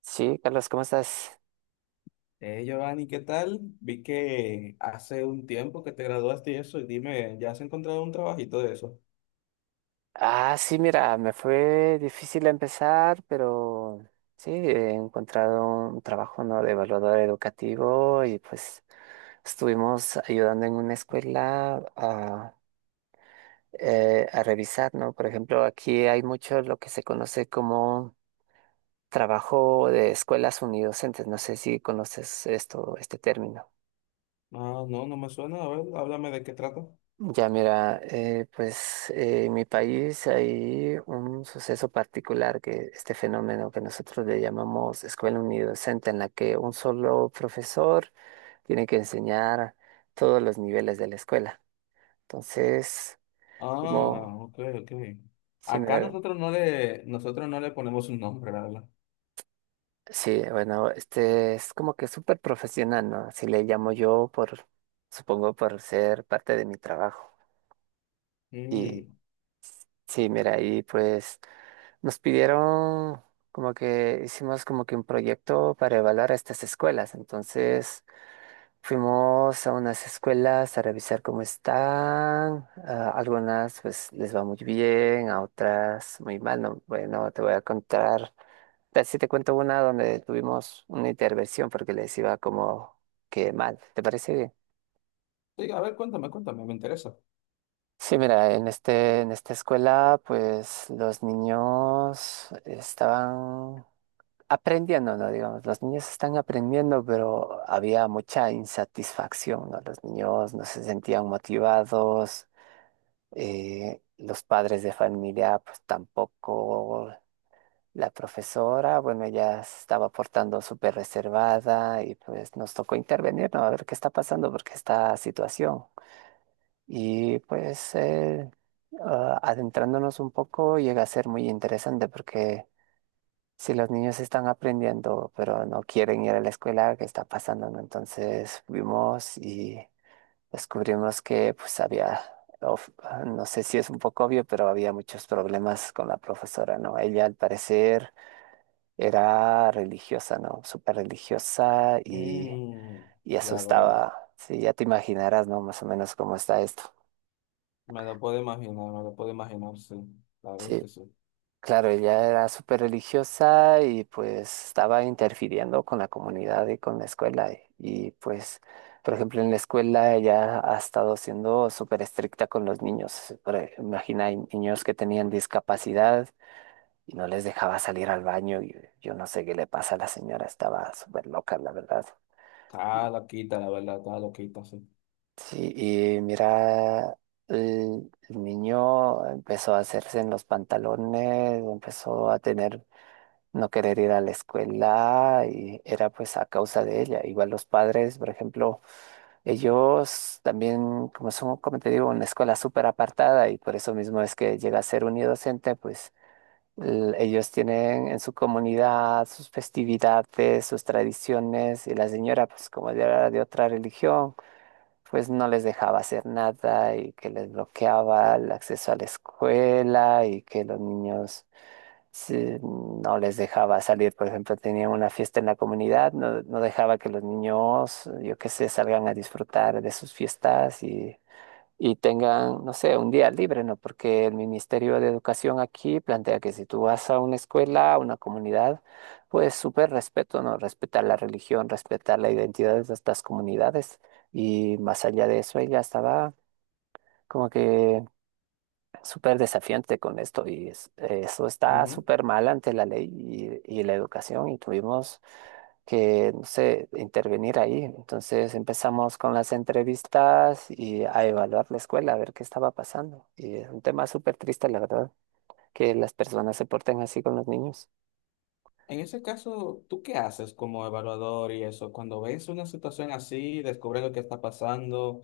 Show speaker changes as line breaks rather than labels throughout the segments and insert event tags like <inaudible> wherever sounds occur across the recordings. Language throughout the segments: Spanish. Sí, Carlos, ¿cómo estás?
Giovanni, ¿qué tal? Vi que hace un tiempo que te graduaste y eso, y dime, ¿ya has encontrado un trabajito de eso?
Ah, sí, mira, me fue difícil empezar, pero sí, he encontrado un trabajo, ¿no? De evaluador educativo y pues estuvimos ayudando en una escuela a revisar, ¿no? Por ejemplo, aquí hay mucho lo que se conoce como trabajo de escuelas unidocentes. No sé si conoces esto, este término.
Ah, no, no me suena. A ver, háblame de qué trata.
Ya mira, pues en mi país hay un suceso particular que este fenómeno que nosotros le llamamos escuela unidocente, en la que un solo profesor tiene que enseñar todos los niveles de la escuela. Entonces,
Ah,
como
ok, ok.
si
Acá
me,
nosotros no le ponemos un nombre, la verdad.
sí, bueno, este es como que súper profesional, ¿no? Así le llamo yo por, supongo por ser parte de mi trabajo. Y
Mm.
sí, mira, ahí pues. Nos pidieron como que hicimos como que un proyecto para evaluar estas escuelas. Entonces fuimos a unas escuelas a revisar cómo están. A algunas pues les va muy bien, a otras muy mal. No, bueno, te voy a contar. Tal si te cuento una donde tuvimos una intervención porque les iba como que mal. ¿Te parece bien?
Sí, a ver, cuéntame, cuéntame, me interesa.
Sí, mira, en esta escuela, pues los niños estaban aprendiendo, ¿no? Digamos, los niños están aprendiendo, pero había mucha insatisfacción, ¿no? Los niños no se sentían motivados, los padres de familia, pues tampoco. La profesora, bueno, ella se estaba portando súper reservada y pues nos tocó intervenir, ¿no? A ver qué está pasando, porque esta situación. Y pues ah, adentrándonos un poco llega a ser muy interesante porque si los niños están aprendiendo, pero no quieren ir a la escuela, ¿qué está pasando, no? Entonces fuimos y descubrimos que pues había, of- no sé si es un poco obvio, pero había muchos problemas con la profesora, ¿no? Ella al parecer era religiosa, ¿no? Súper religiosa
Mm,
y eso
ya veo.
estaba, si ya te imaginarás, ¿no? Más o menos cómo está esto.
Me lo puedo imaginar, me lo puedo imaginar, sí. Claro
Sí,
que sí.
claro, ella era súper religiosa y pues estaba interfiriendo con la comunidad y con la escuela. Pues, por ejemplo, en la escuela ella ha estado siendo súper estricta con los niños. Imagina, hay niños que tenían discapacidad y no les dejaba salir al baño. Y yo no sé qué le pasa a la señora, estaba súper loca, la verdad.
Está loquita, la verdad, está loquita, sí.
Sí, y mira, el niño empezó a hacerse en los pantalones, empezó a tener no querer ir a la escuela y era pues a causa de ella. Igual los padres, por ejemplo, ellos también, como son, como te digo, una escuela súper apartada y por eso mismo es que llega a ser unidocente, pues ellos tienen en su comunidad sus festividades, sus tradiciones y la señora, pues como ya era de otra religión, pues no les dejaba hacer nada y que les bloqueaba el acceso a la escuela y que los niños no les dejaba salir, por ejemplo, tenían una fiesta en la comunidad, no, no dejaba que los niños, yo qué sé, salgan a disfrutar de sus fiestas y tengan, no sé, un día libre, ¿no? Porque el Ministerio de Educación aquí plantea que si tú vas a una escuela, a una comunidad, pues súper respeto, ¿no? Respetar la religión, respetar la identidad de estas comunidades y más allá de eso, ella estaba como que súper desafiante con esto y eso está súper mal ante la ley y la educación y tuvimos que, no sé, intervenir ahí. Entonces empezamos con las entrevistas y a evaluar la escuela, a ver qué estaba pasando. Y es un tema súper triste, la verdad, que las personas se porten así con los niños.
En ese caso, ¿tú qué haces como evaluador y eso? Cuando ves una situación así, descubres lo que está pasando,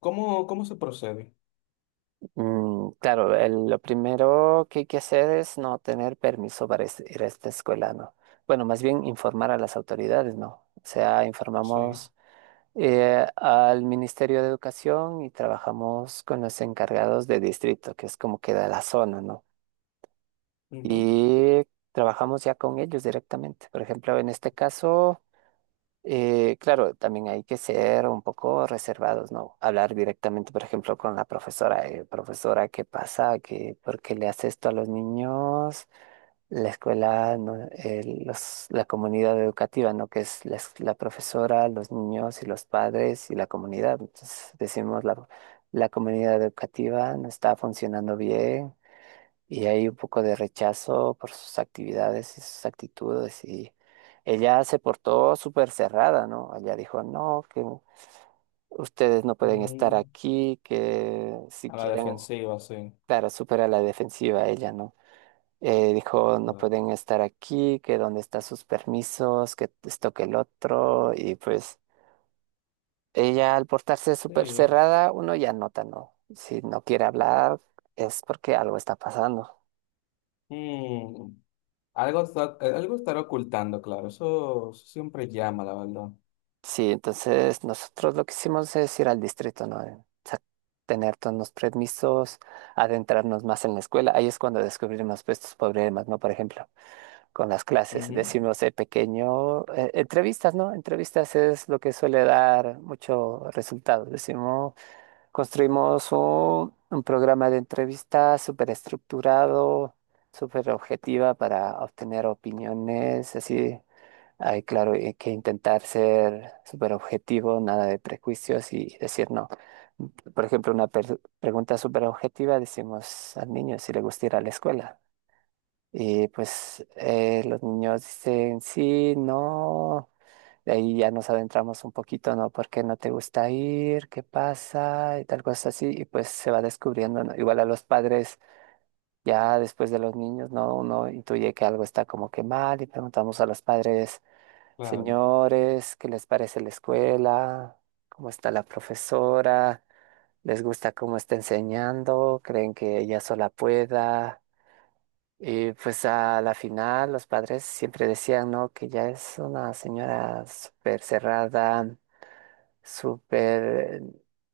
¿cómo, cómo se procede?
Mm, claro, lo primero que hay que hacer es no tener permiso para ir a esta escuela, ¿no? Bueno, más bien informar a las autoridades, ¿no? O sea,
Sí.
informamos al Ministerio de Educación y trabajamos con los encargados de distrito, que es como queda la zona, ¿no?
Ujú.
Y trabajamos ya con ellos directamente. Por ejemplo, en este caso, claro, también hay que ser un poco reservados, ¿no? Hablar directamente, por ejemplo, con la profesora, profesora, ¿qué pasa? ¿Qué, por qué le hace esto a los niños? La escuela, ¿no? La comunidad educativa, ¿no? Que es la, la profesora, los niños y los padres y la comunidad. Entonces decimos la comunidad educativa no está funcionando bien y hay un poco de rechazo por sus actividades y sus actitudes y ella se portó súper cerrada, ¿no? Ella dijo, no, que ustedes no pueden estar
Mm,
aquí, que si
a la
quieren,
defensiva, sí.
claro, súper a la defensiva ella, ¿no? Dijo, no
Bueno,
pueden estar aquí, que dónde están sus permisos, que esto, que el otro. Y pues ella al portarse súper
sí.
cerrada, uno ya nota, ¿no? Si no quiere hablar es porque algo está pasando.
Mm, algo está- algo estará ocultando, claro. Eso siempre llama, la verdad.
Sí, entonces nosotros lo que hicimos es ir al distrito, ¿no? Sa- Tener todos los permisos, adentrarnos más en la escuela. Ahí es cuando descubrimos pues, estos problemas, ¿no? Por ejemplo, con las clases.
Ujú,
Decimos de pequeño, entrevistas, ¿no? Entrevistas es lo que suele dar mucho resultado. Decimos, construimos un programa de entrevistas súper estructurado, súper objetiva para obtener opiniones, así. Hay claro, hay que intentar ser súper objetivo, nada de prejuicios y decir no. Por ejemplo, pregunta súper objetiva, decimos al niño si le gusta ir a la escuela. Y pues los niños dicen, sí, no, de ahí ya nos adentramos un poquito, ¿no? ¿Por qué no te gusta ir? ¿Qué pasa? Y tal cosa así, y pues se va descubriendo, ¿no? Igual a los padres, ya después de los niños, ¿no? Uno intuye que algo está como que mal y preguntamos a los padres,
claro.
señores, ¿qué les parece la escuela? ¿Cómo está la profesora? ¿Les gusta cómo está enseñando? ¿Creen que ella sola pueda? Y pues a la final los padres siempre decían, ¿no? Que ya es una señora súper cerrada, súper,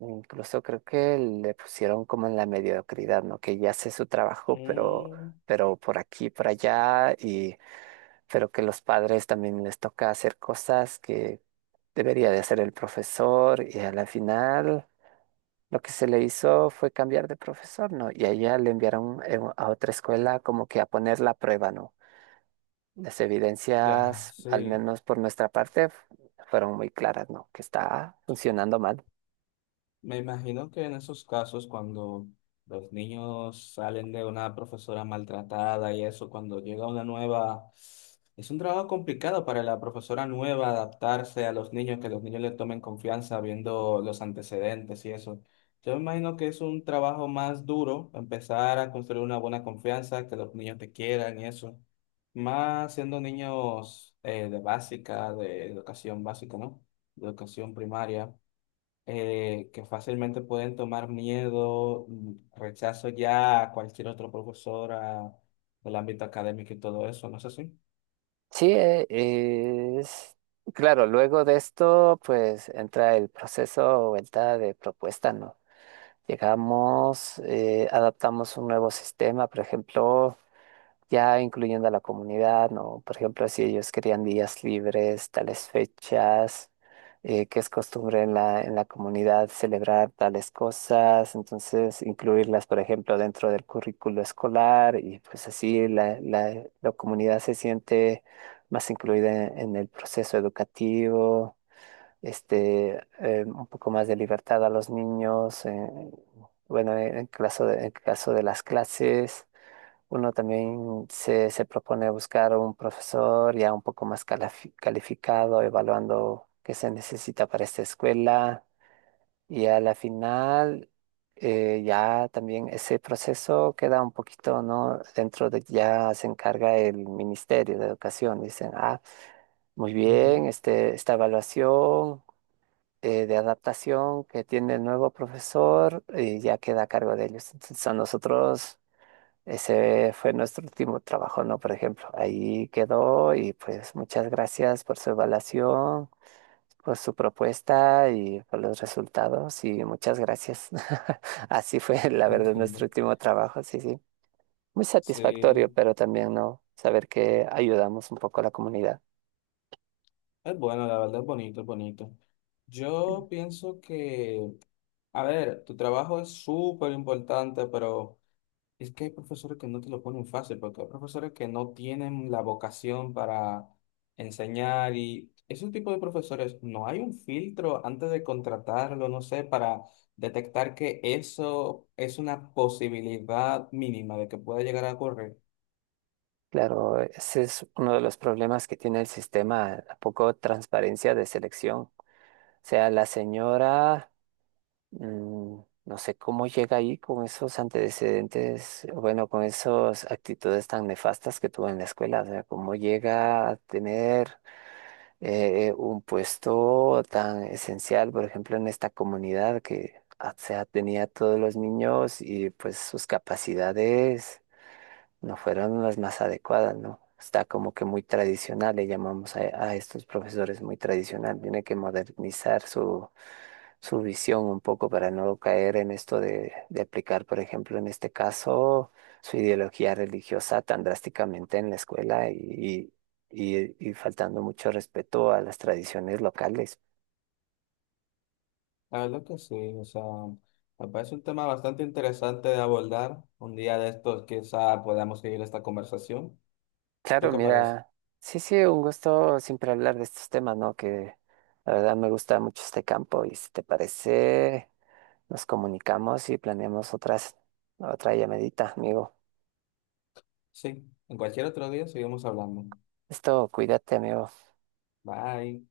incluso creo que le pusieron como en la mediocridad, ¿no? Que ya hace su trabajo,
Mm,
pero por aquí, por allá, y pero que los padres también les toca hacer cosas que debería de hacer el profesor, y a la final lo que se le hizo fue cambiar de profesor, ¿no? Y a ella le enviaron a otra escuela como que a poner la prueba, ¿no? Las
ya,
evidencias, al
sí.
menos por nuestra parte, fueron muy claras, ¿no? Que está funcionando mal.
Me imagino que en esos casos, cuando los niños salen de una profesora maltratada y eso, cuando llega una nueva, es un trabajo complicado para la profesora nueva adaptarse a los niños, que los niños le tomen confianza viendo los antecedentes y eso. Yo me imagino que es un trabajo más duro empezar a construir una buena confianza, que los niños te quieran y eso. Más siendo niños de básica, de educación básica, ¿no? De educación primaria que fácilmente pueden tomar miedo, mm, rechazo ya a cualquier otro profesora del ámbito académico y todo eso, ¿no es así?
Sí, es... Claro, luego de esto, pues entra el proceso o vuelta de propuesta, ¿no? Llegamos, adaptamos un nuevo sistema, por ejemplo. Ya incluyendo a la comunidad, ¿no? Por ejemplo, si ellos querían días libres, tales fechas, que es costumbre en la comunidad celebrar tales cosas, entonces incluirlas, por ejemplo, dentro del currículo escolar y pues así la comunidad se siente más incluida en el proceso educativo, este, un poco más de libertad a los niños, bueno, en caso de las clases. Uno también se propone buscar un profesor ya un poco más calificado, evaluando qué se necesita para esta escuela. Y a la final, ya también ese proceso queda un poquito, ¿no? Dentro de ya se encarga el Ministerio de Educación. Dicen, ah, muy
Ujú,
bien, este, esta evaluación de adaptación que tiene el nuevo profesor ya queda a cargo de ellos. Entonces, a nosotros. Ese fue nuestro último trabajo, ¿no? Por ejemplo, ahí quedó y pues muchas gracias por su evaluación, por su propuesta y por los resultados y muchas gracias. <laughs> Así fue, la verdad, nuestro
entiendo.
último trabajo, sí, sí. Muy satisfactorio,
Sí,
pero también, ¿no? Saber que ayudamos un poco a la comunidad.
es bueno, la verdad es bonito, es bonito. Yo pienso que, a ver, tu trabajo es súper importante, pero... Es que hay profesores que no te lo ponen fácil, porque hay profesores que no tienen la vocación para enseñar y ese tipo de profesores, no hay un filtro antes de contratarlo, no sé, para detectar que eso es una posibilidad mínima de que pueda llegar a ocurrir.
Claro, ese es uno de los problemas que tiene el sistema, la poco transparencia de selección. O sea, la señora... Mm, no sé cómo llega ahí con esos antecedentes, bueno, con esas actitudes tan nefastas que tuvo en la escuela, o sea, cómo llega a tener un puesto tan esencial, por ejemplo, en esta comunidad que, ah, o sea, tenía a todos los niños y pues sus capacidades no fueron las más adecuadas, ¿no? Está como que muy tradicional, le llamamos a estos profesores muy tradicional, tiene que modernizar su visión un poco para no caer en esto de aplicar, por ejemplo, en este caso, su ideología religiosa tan drásticamente en la escuela y faltando mucho respeto a las tradiciones locales.
La verdad que sí, o sea, me parece un tema bastante interesante de abordar. Un día de estos quizá podamos seguir esta conversación. ¿Tú
Claro,
qué parece?
mira, sí, sí, un gusto siempre hablar de estos temas, ¿no? Que la verdad me gusta mucho este campo y si te parece, nos comunicamos y planeamos otra llamadita, amigo.
Sí, en cualquier otro día seguimos hablando.
Esto, cuídate, amigo.
Bye.